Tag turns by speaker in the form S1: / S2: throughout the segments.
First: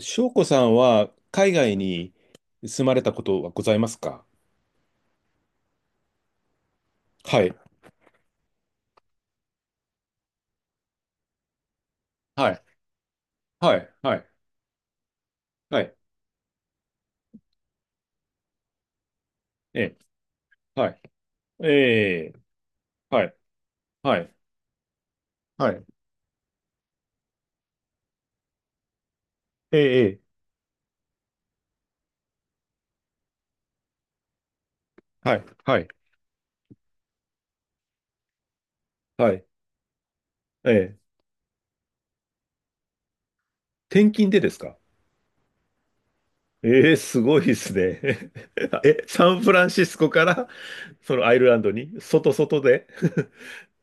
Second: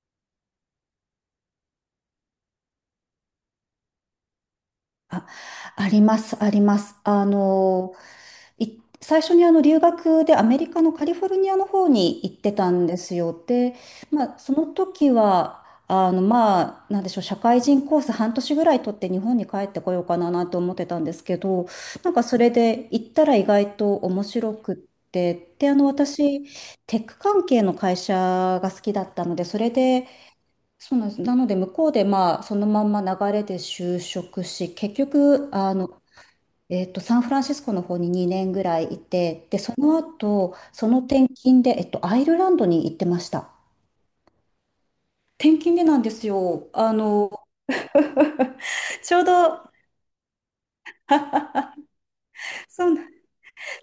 S1: 翔子さんは海外に住まれたことはございますか？
S2: あ、あります、あります。
S1: はい。
S2: 最初に留学でアメリカのカリフォルニアの方に行っ
S1: は
S2: て
S1: い。
S2: たんですよ。で、
S1: はい。はい。
S2: まあ、その時は、
S1: はい。
S2: まあ、なんでしょう、社会人コース半年ぐらい取って日本に帰って
S1: え
S2: こ
S1: え。
S2: ようかなと思って
S1: は
S2: た
S1: い。
S2: んですけど、なん
S1: え
S2: か
S1: え。
S2: それで行っ
S1: は
S2: た
S1: い。
S2: ら意外と
S1: は
S2: 面
S1: い。
S2: 白くって、で、
S1: はい。
S2: 私、テック関係の会社が好きだったので、それ
S1: ええ。
S2: で、
S1: ええ、
S2: そうなんです。なので、向こうで、まあ、そのまんま流れで就職し、結
S1: はい。
S2: 局、
S1: はい。
S2: サンフランシスコの方に2年ぐらいい
S1: はい。
S2: て、で、その後、
S1: ええ。
S2: 転勤で、アイルランドに行ってました。
S1: 転勤でですか？
S2: 転勤でなんですよ。
S1: ええ、すごいですね。え、
S2: ちょう
S1: サンフラン
S2: ど、
S1: シスコから、そのアイルランドに、外外
S2: そ
S1: で。
S2: うなん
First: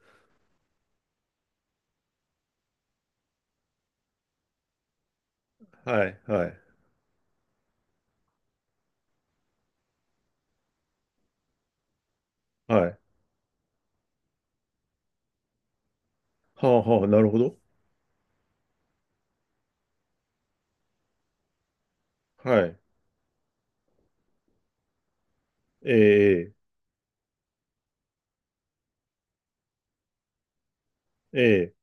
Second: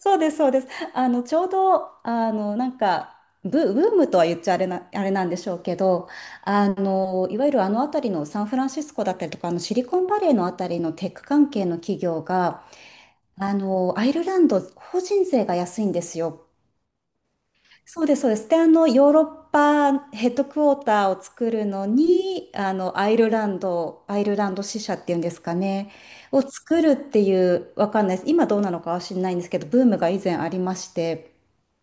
S2: そうです、そうです。ちょうど、なんか、ブームとは言っちゃあれなんでしょうけ
S1: は
S2: ど、
S1: い。はい。
S2: いわゆるあの辺りのサンフランシスコだったりとか、あのシリコンバレーのあたりのテック関係の企業が、
S1: はい。
S2: アイルランド、法人税が安いんですよ。
S1: はあはあ、なるほど。
S2: そうです、そうです。で、ヨーロッパヘッドクォーターを作るのに、
S1: はい。
S2: アイルランド支社っていうんですか
S1: え
S2: ね、を
S1: え。
S2: 作るっていう、わかんないです。今どうなのかは知らないんですけど、ブームが以前ありまして、
S1: ええ。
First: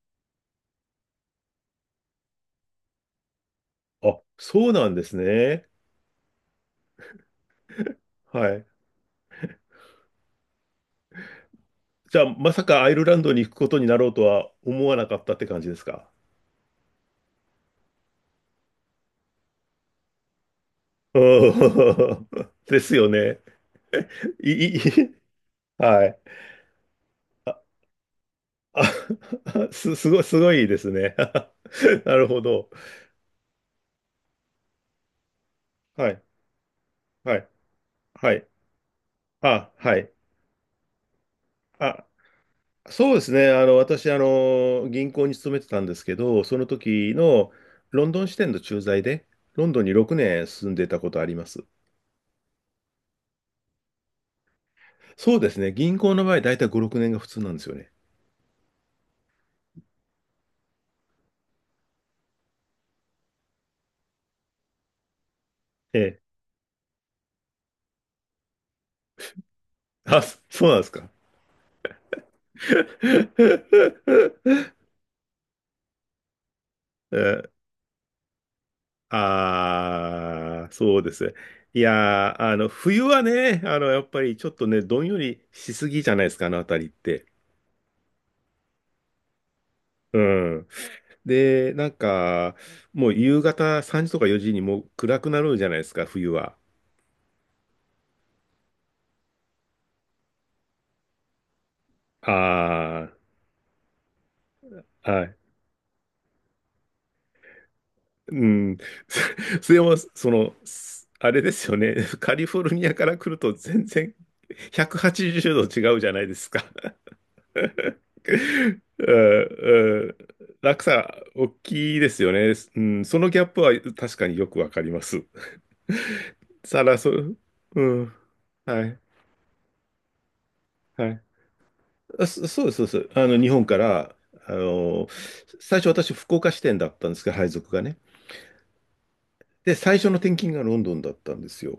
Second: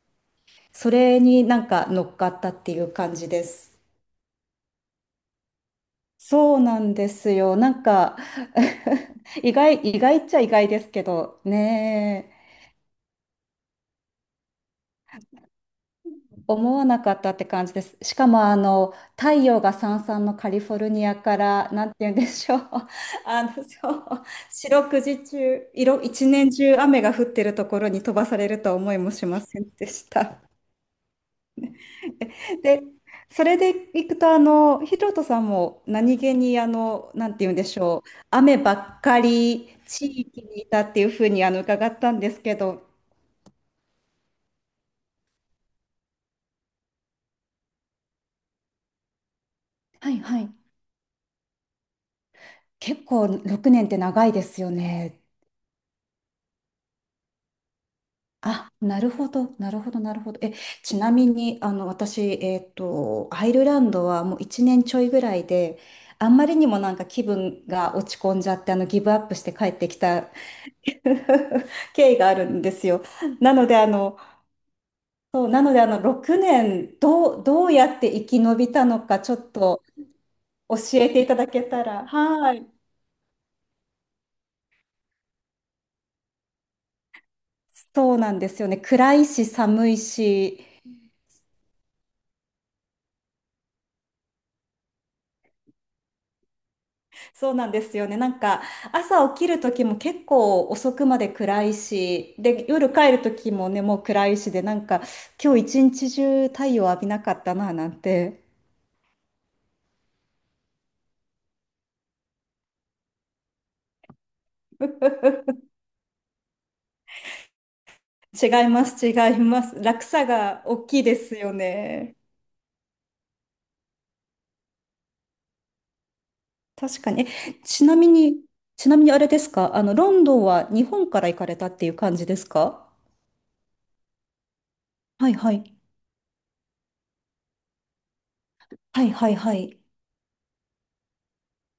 S2: それになんか乗っかったっていう感じです。
S1: あ、そうなんですね。
S2: そうなんですよ。なんか
S1: はい。
S2: 意外っちゃ意外ですけど
S1: じゃあ、
S2: ね
S1: まさかアイルランドに行くことになろうとは思わなかったって感じですか？
S2: え、思わなかったって感じです。しかもあの太陽がさんさんのカリフォルニアか
S1: う
S2: らなんて言うんで
S1: ん。
S2: しょ う、
S1: ですよ ね。
S2: あのそう
S1: い、
S2: 四
S1: い、い
S2: 六時中、
S1: はい。
S2: 一年中雨が降ってるところに飛ばされるとは
S1: あ、
S2: 思いもしません で
S1: す、
S2: し
S1: すごい、
S2: た。
S1: すごいですね。なるほど。
S2: で、それでいくと、ヒロトさんも
S1: は
S2: 何
S1: い、
S2: 気に、なん
S1: は
S2: て
S1: い、
S2: 言うんでしょう、
S1: はい。
S2: 雨ばっかり
S1: あ、は
S2: 地
S1: い。
S2: 域にいたっていうふうに、伺っ
S1: あ、
S2: たんですけど、
S1: そうですね。あの、私、あの、銀行に勤めてたんですけど、その時のロンドン支店の駐在で、ロンドンに
S2: は
S1: 6
S2: いは
S1: 年
S2: い。
S1: 住んでたことあります。
S2: 結構6年って長いですよね。
S1: そうですね。銀行の場合、だいたい5、6年が普通なんですよね。
S2: あ、なるほど、なるほど、なるほど。え、ちなみに、私、アイルランドはもう1年ちょいぐらいで、
S1: ええ。
S2: あんまりにもなんか気分が落ち込んじゃって、ギブアップして帰ってき
S1: あ、
S2: た
S1: そうなんですか。
S2: 経緯があるんですよ。なの で、6年、
S1: え、
S2: どうやって生き延びたのか、ちょっと
S1: ああー、
S2: 教
S1: そう
S2: え
S1: で
S2: て
S1: す
S2: い
S1: ね。
S2: ただけ
S1: い
S2: たら。
S1: やー、
S2: は
S1: あ
S2: い。
S1: の、冬はね、あの、やっぱりちょっとね、どんよりしすぎじゃないですか、あのあたりって。
S2: そうなんですよね。暗いし、寒い
S1: う
S2: し、
S1: ん。で、なんか、もう夕方3時とか4時にもう暗くなるじゃないですか、冬は。
S2: そうなんですよね。なんか、朝起きる時も結構遅くまで暗いし、で、夜
S1: あ
S2: 帰る時もね、もう暗いしで、なんか、
S1: あ、はい。
S2: 今日一日中太陽浴びなかったな、なんて。
S1: うん。それも、その、あれですよね。カリフォルニアから来ると全然180度違うじゃないですか。
S2: 違い ます、
S1: うん
S2: 違います。
S1: う
S2: 落
S1: ん。
S2: 差が大
S1: 落
S2: きいで
S1: 差、
S2: す
S1: 大
S2: よ
S1: きいで
S2: ね。
S1: すよね。うん、そのギャップは確かによくわかります。さら、
S2: 確
S1: そ、
S2: かに。え、
S1: う
S2: ちなみ
S1: ん。
S2: に、
S1: はい、
S2: あれですか、ロンドンは日
S1: は
S2: 本か
S1: い。
S2: ら行かれたっていう感
S1: あ、
S2: じで
S1: そ
S2: す
S1: そうです、
S2: か？
S1: そうです。あの、日本から、あの、
S2: はいはい。
S1: 最初私、福岡支店だったんですけど、配属がね。
S2: はいはいは
S1: で、
S2: い。
S1: 最初の転勤がロンドンだったんですよ。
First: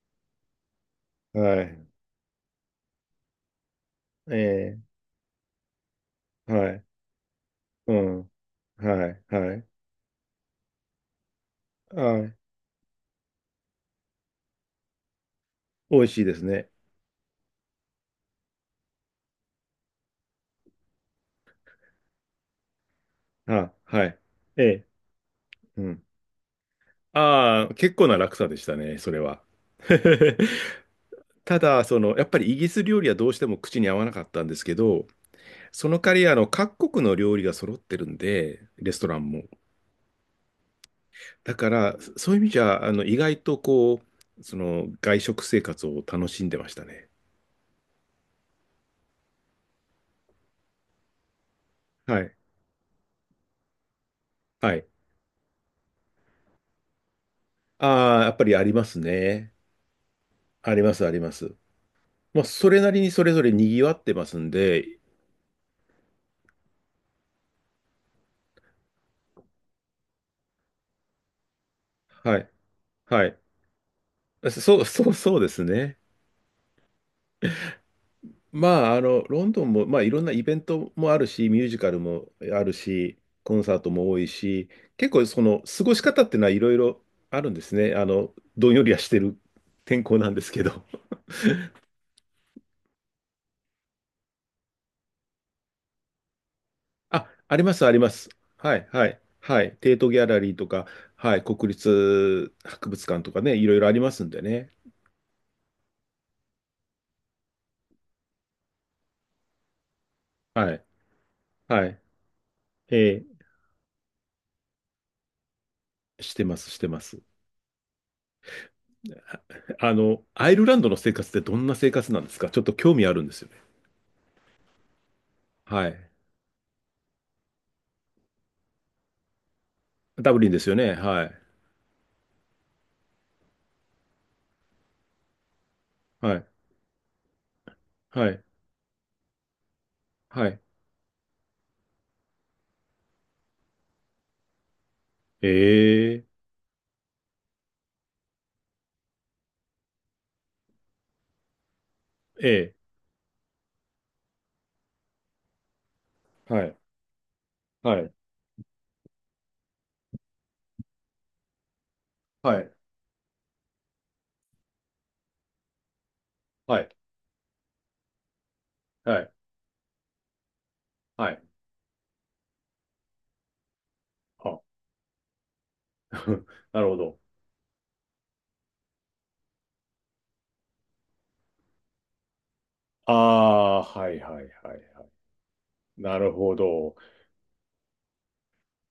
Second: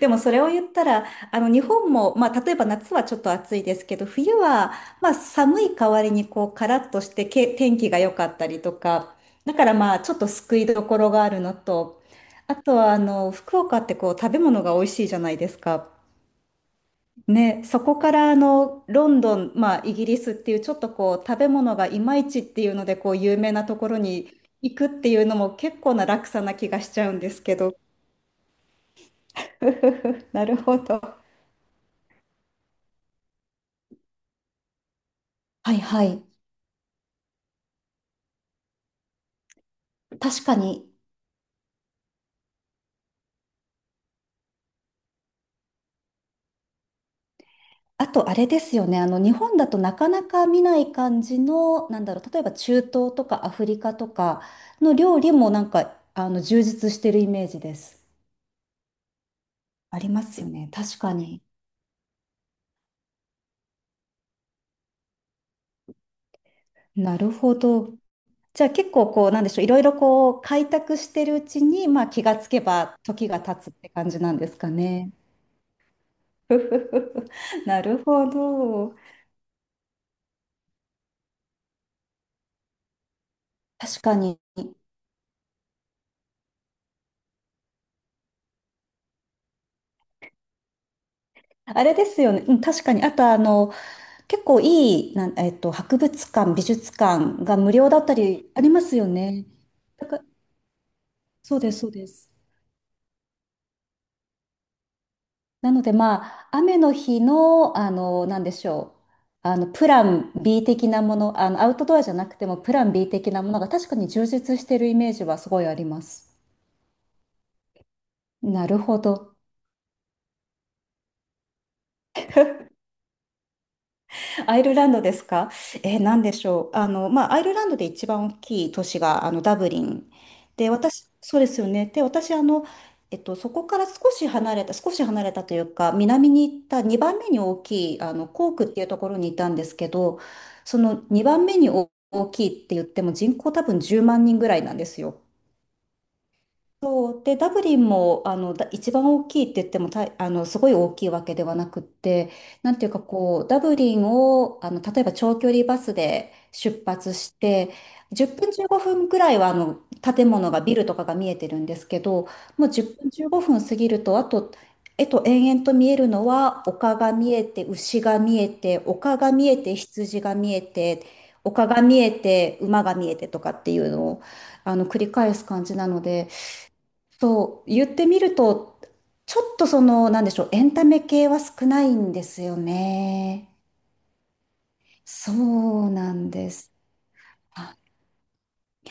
S2: でもそれを言ったら、日
S1: はい。
S2: 本も、まあ、例えば夏はちょっと暑いですけど、冬は、
S1: え
S2: まあ、寒い代わりに、こ
S1: え、
S2: う、カ
S1: は
S2: ラ
S1: い。
S2: ッとしてけ、天気
S1: う
S2: が良か
S1: ん。
S2: ったりと
S1: は
S2: か、
S1: い、は
S2: だか
S1: い。
S2: らまあ、ちょっと救いどころがあるのと、
S1: はい。
S2: あとは、福岡ってこう、食べ物が美味しいじゃないですか。
S1: 美味しいですね。
S2: ね、そこからロンドン、まあ、イギリスっていうちょっとこう食べ物がいまいちっていうのでこう有名な
S1: あ、
S2: ところ
S1: はい。
S2: に
S1: え
S2: 行
S1: え。
S2: くっていうのも結
S1: う
S2: 構
S1: ん。
S2: な落差な気がしちゃうんですけ
S1: ああ、
S2: ど。
S1: 結構な落差でしたね、それは。
S2: なるほど。
S1: ただ、その、やっぱりイギリス料理はどうしても口に合わなかったんですけど、
S2: はい
S1: その
S2: は
S1: 代わ
S2: い。
S1: り、あの、各国の料理が揃ってるんで、レストランも。
S2: 確かに。
S1: だから、そういう意味じゃ、あの、意外とこう、その、外食生活を楽しんでましたね。
S2: あとあれですよね。日本だとなかなか見ない感じの、なんだ
S1: は
S2: ろう、
S1: い。
S2: 例えば中東とかアフリカとか
S1: はい。
S2: の料理もなんか充実してるイメージです。
S1: ああ、やっぱりありますね。
S2: ありますよね。
S1: ありま
S2: 確
S1: す、あ
S2: か
S1: りま
S2: に。
S1: す。まあ、それなりにそれぞれ賑わってますんで、
S2: なるほど。じゃあ結構こう、なんでしょう、いろいろこう、開拓してるうちに、まあ気が
S1: はい。
S2: つけば
S1: は
S2: 時
S1: い。
S2: が経つって感じなんです
S1: そ
S2: か
S1: そう、そ
S2: ね。
S1: う、そうですね。
S2: ふふふなるほ
S1: まあ、
S2: ど。
S1: あの、ロンドンも、まあ、いろんなイベントもあるし、ミュージカルもあるし、コンサート
S2: 確
S1: も
S2: か
S1: 多い
S2: に。
S1: し、結構その過ごし方っていうのはいろいろあるんですね。あの、どんよりはしてる天候なんですけど。
S2: あれですよね。うん、確かに。あと結構いい、なん、えっと、博物館、美術
S1: あ、
S2: 館
S1: あ
S2: が
S1: り
S2: 無
S1: ます、
S2: 料
S1: あ
S2: だ
S1: り
S2: っ
S1: ま
S2: た
S1: す。
S2: りあり
S1: は
S2: ま
S1: い、
S2: す
S1: は
S2: よ
S1: い、
S2: ね。
S1: はい。テー
S2: だ
S1: ト
S2: か
S1: ギ
S2: ら、
S1: ャラリーとか、はい、
S2: そうで
S1: 国
S2: す、そうです。
S1: 立博物館とかね、いろいろありますんでね。
S2: なのでまあ、雨の日の、なんでしょう。プラン B
S1: はい、
S2: 的なもの、アウト
S1: は
S2: ド
S1: い。
S2: アじゃなくてもプラン B
S1: え
S2: 的な
S1: ー
S2: ものが確かに充実してるイメージはすごいあります。
S1: してます、してます。
S2: なるほど。
S1: あアイルランドの生活ってどんな生活なんですか？ちょっと興味あるんですよね。
S2: アイルランドですか？
S1: はい。
S2: なんでしょう。まあ、アイルランドで一番大きい都市が、ダブリン。
S1: ダブリンです
S2: で、
S1: よね。
S2: 私、
S1: は
S2: そう
S1: い。
S2: ですよね。で、私、そこから少し離れた、少し離れたというか、南
S1: はい、
S2: に行った2番目に大きい、
S1: はい、
S2: コークっていうところにいたんですけど、
S1: はい。
S2: その2番目に大きいって言っても人口多分10万人ぐらいなんですよ。
S1: え
S2: そうで、ダブリンもあのだ一番大きいって言ってもたあのすごい大きいわけではなくって、な
S1: えええ、
S2: んていうかこう、ダブリンを例えば長距離バスで出発して、10分15分ぐらいは建物がビルとかが見えてるんですけど、もう10分15分過ぎると、あと、延々と見えるのは丘が見えて、牛が見えて、丘が見えて、羊が見えて、丘が見えて、馬が見えてとかっていうのを繰り返す感じなので。そう、言ってみると、ちょっとその、なんでしょう、エンタメ系は少ないんですよね。
S1: はいはいはいはい。はいはい、あ。
S2: そう な
S1: なるほど。ああ、はいはいはいはい、な
S2: ん
S1: る
S2: で
S1: ほ
S2: す。
S1: ど。
S2: あ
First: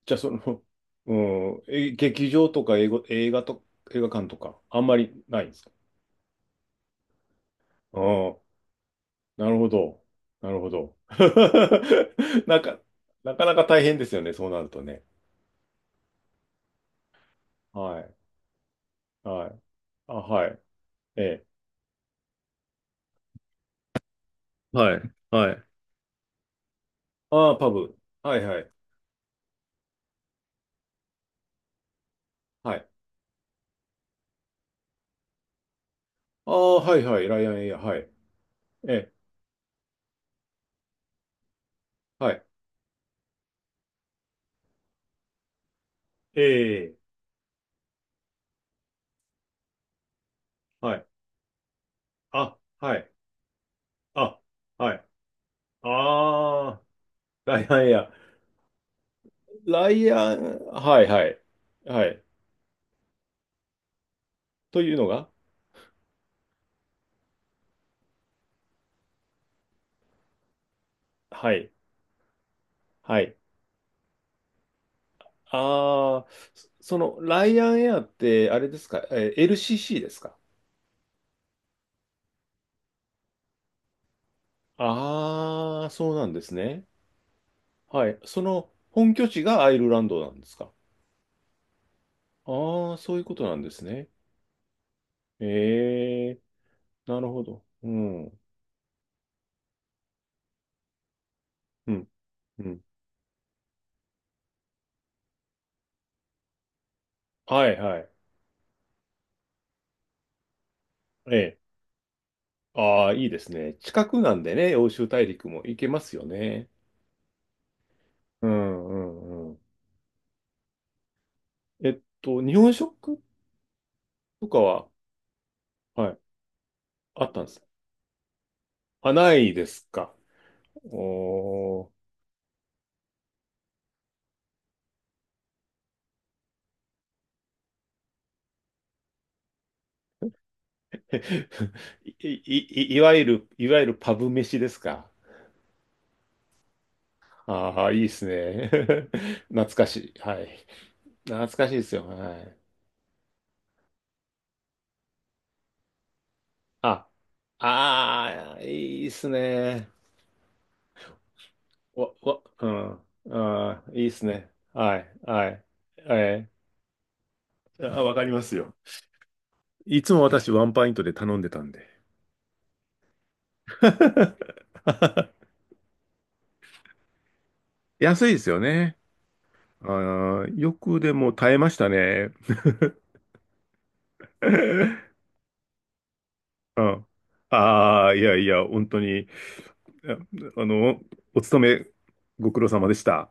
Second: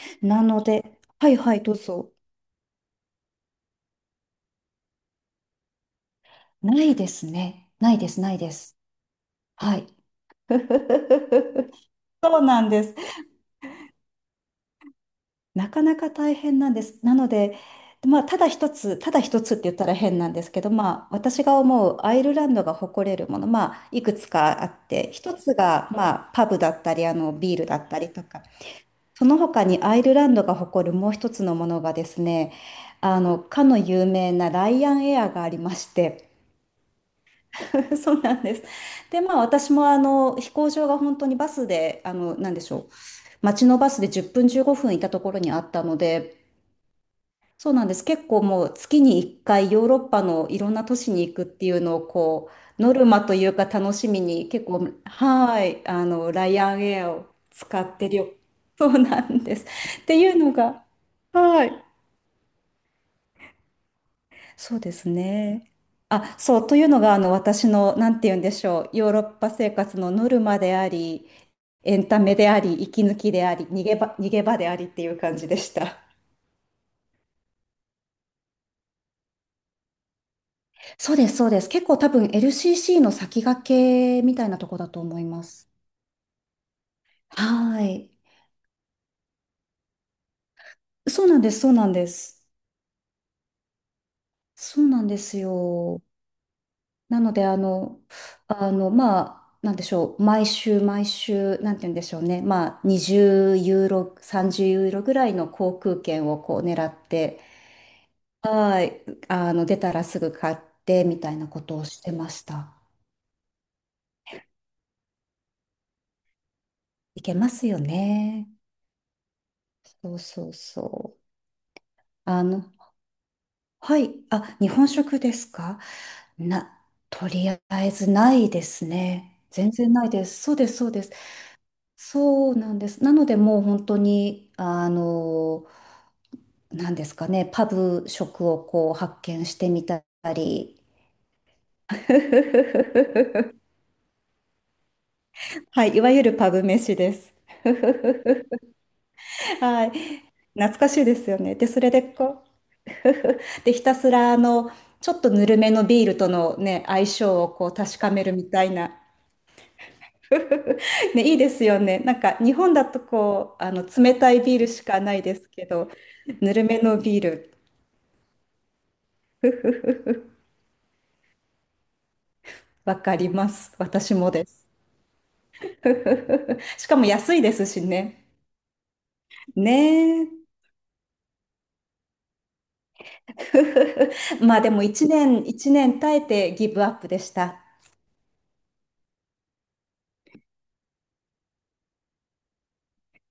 S1: じゃあ、そ
S2: な
S1: の、
S2: ので、はいは
S1: うん、
S2: い、どう
S1: え、
S2: ぞ。
S1: 劇場とか映画館とか、あんまりないんですか？
S2: ないですね。ない
S1: あ
S2: です、な
S1: あ、
S2: いです。
S1: なるほ
S2: はい。
S1: ど。なるほど。
S2: そう
S1: なん
S2: なん
S1: か、
S2: です。
S1: なかなか大変ですよね、そうなるとね。
S2: なかなか大変なんです。なので、
S1: はい、
S2: まあ、ただ一つ、ただ一
S1: は
S2: つっ
S1: い。
S2: て言ったら
S1: あ、
S2: 変なんで
S1: は
S2: す
S1: い。
S2: けど、まあ、
S1: え
S2: 私
S1: え。
S2: が思うアイルランドが誇れるもの、まあ、いくつかあっ
S1: はい、
S2: て、一
S1: は
S2: つ
S1: い。
S2: が、まあ、パブだったり、
S1: ああ、
S2: ビール
S1: パ
S2: だっ
S1: ブ。
S2: たりと
S1: は
S2: か、
S1: いはい。
S2: その他にアイルランドが誇るもう一つのものがですね、
S1: はい。
S2: かの有名なライアンエアがありまして、
S1: ああ、はいはい、ライアンエア、は い。
S2: そうなんです。
S1: え、
S2: で、まあ私も飛行場が本当にバスで、
S1: はい。
S2: なんでしょう、街のバスで10分15分いたところにあったので、
S1: ええ、
S2: そうなんです。結構もう月に1回ヨーロッパのいろんな
S1: は
S2: 都
S1: い。
S2: 市に行くっていうのをこ
S1: あ、
S2: うノ
S1: は
S2: ル
S1: い。
S2: マというか楽しみ
S1: あ、
S2: に結構
S1: はい。
S2: はいライア
S1: あ
S2: ン
S1: あ、
S2: エアを
S1: ラ
S2: 使
S1: イアンエ
S2: って
S1: ア。
S2: るよ。そうなんです。
S1: ラ
S2: っ
S1: イ
S2: てい
S1: ア
S2: うの
S1: ン、
S2: が
S1: はいはい。
S2: はい
S1: はい。
S2: そう
S1: と
S2: で
S1: いうの
S2: す
S1: が、
S2: ね。あ、そうというのが私のなんて言うんでしょうヨーロッパ生活のノルマであり
S1: はい。
S2: エンタメであり息抜
S1: は
S2: き
S1: い。
S2: であり逃げ場でありっていう感じでした。
S1: ああ、その、ライアンエアって、あれですか、LCC ですか？
S2: そうです、そうです。結構多分 LCC の先駆けみたいなとこだと思います。
S1: ああ、そうなんですね。
S2: は
S1: は
S2: い。
S1: い。その、本拠地がアイルランドなんですか？
S2: そうなんです、そうなんです。
S1: ああー、そういうことなんですね。
S2: そうなんですよ。
S1: ええ、な
S2: な
S1: る
S2: の
S1: ほ
S2: で、
S1: ど。うん。
S2: まあ、なんでしょう。毎週、毎週、なんて言
S1: う
S2: うんで
S1: ん。
S2: しょうね。
S1: う
S2: ま
S1: ん。
S2: あ、20ユーロ、30ユーロぐらいの航空券をこう狙って、
S1: はいはい。
S2: はい。出たらすぐ買ってみた
S1: え
S2: いな
S1: え。
S2: ことをしてました。
S1: ああ、いいですね。近くなんでね、欧州大陸も行けますよね。
S2: いけますよ
S1: う
S2: ね。
S1: んうんうん。
S2: そうそうそう。あ
S1: 日
S2: の、
S1: 本食
S2: はい。
S1: と
S2: あ、
S1: か
S2: 日本
S1: は、
S2: 食ですか？
S1: はい、
S2: な、
S1: あ
S2: と
S1: ったん
S2: り
S1: で
S2: あ
S1: す。
S2: えずないです
S1: あ、な
S2: ね。
S1: いで
S2: 全
S1: す
S2: 然ない
S1: か。
S2: です。そうです、そうです。
S1: おー。
S2: そうなんです。なので、もう本当に、なんですかね、パブ食をこう発見してみたり。
S1: い、い、いいわゆる、いわゆるパブ飯ですか？
S2: はい、いわゆるパブ飯です。
S1: ああ、いいです ね。懐
S2: は
S1: か
S2: い、
S1: しい。はい。
S2: 懐かしいですよ
S1: 懐
S2: ね。で、
S1: かしい
S2: そ
S1: で
S2: れ
S1: す
S2: で
S1: よ。は
S2: こ
S1: い。
S2: う、で、ひたすらちょっとぬるめのビールとのね、相
S1: あ、
S2: 性をこう確かめるみ
S1: ああ、
S2: たいな。
S1: いいですね。
S2: ね、いいですよね。なんか日
S1: う
S2: 本だ
S1: ん。
S2: とこう、
S1: ああ、いいっ
S2: 冷
S1: す
S2: たい
S1: ね。
S2: ビールし
S1: は
S2: か
S1: い、
S2: ないで
S1: は
S2: す
S1: い。
S2: けど、
S1: え
S2: ぬるめのビール、
S1: あ、わかりますよ。い つも私ワンパイントで頼んでたんで。
S2: わかります。私もで す。しかも安いですしね。
S1: 安いですよね。あ
S2: ねえ。
S1: ー、よくでも耐えましたね。う
S2: まあでも1年、1年耐えてギブアッ
S1: ん。
S2: プでした。
S1: ああ、いやいや、本当に、ああの、お勤めご苦労様でした。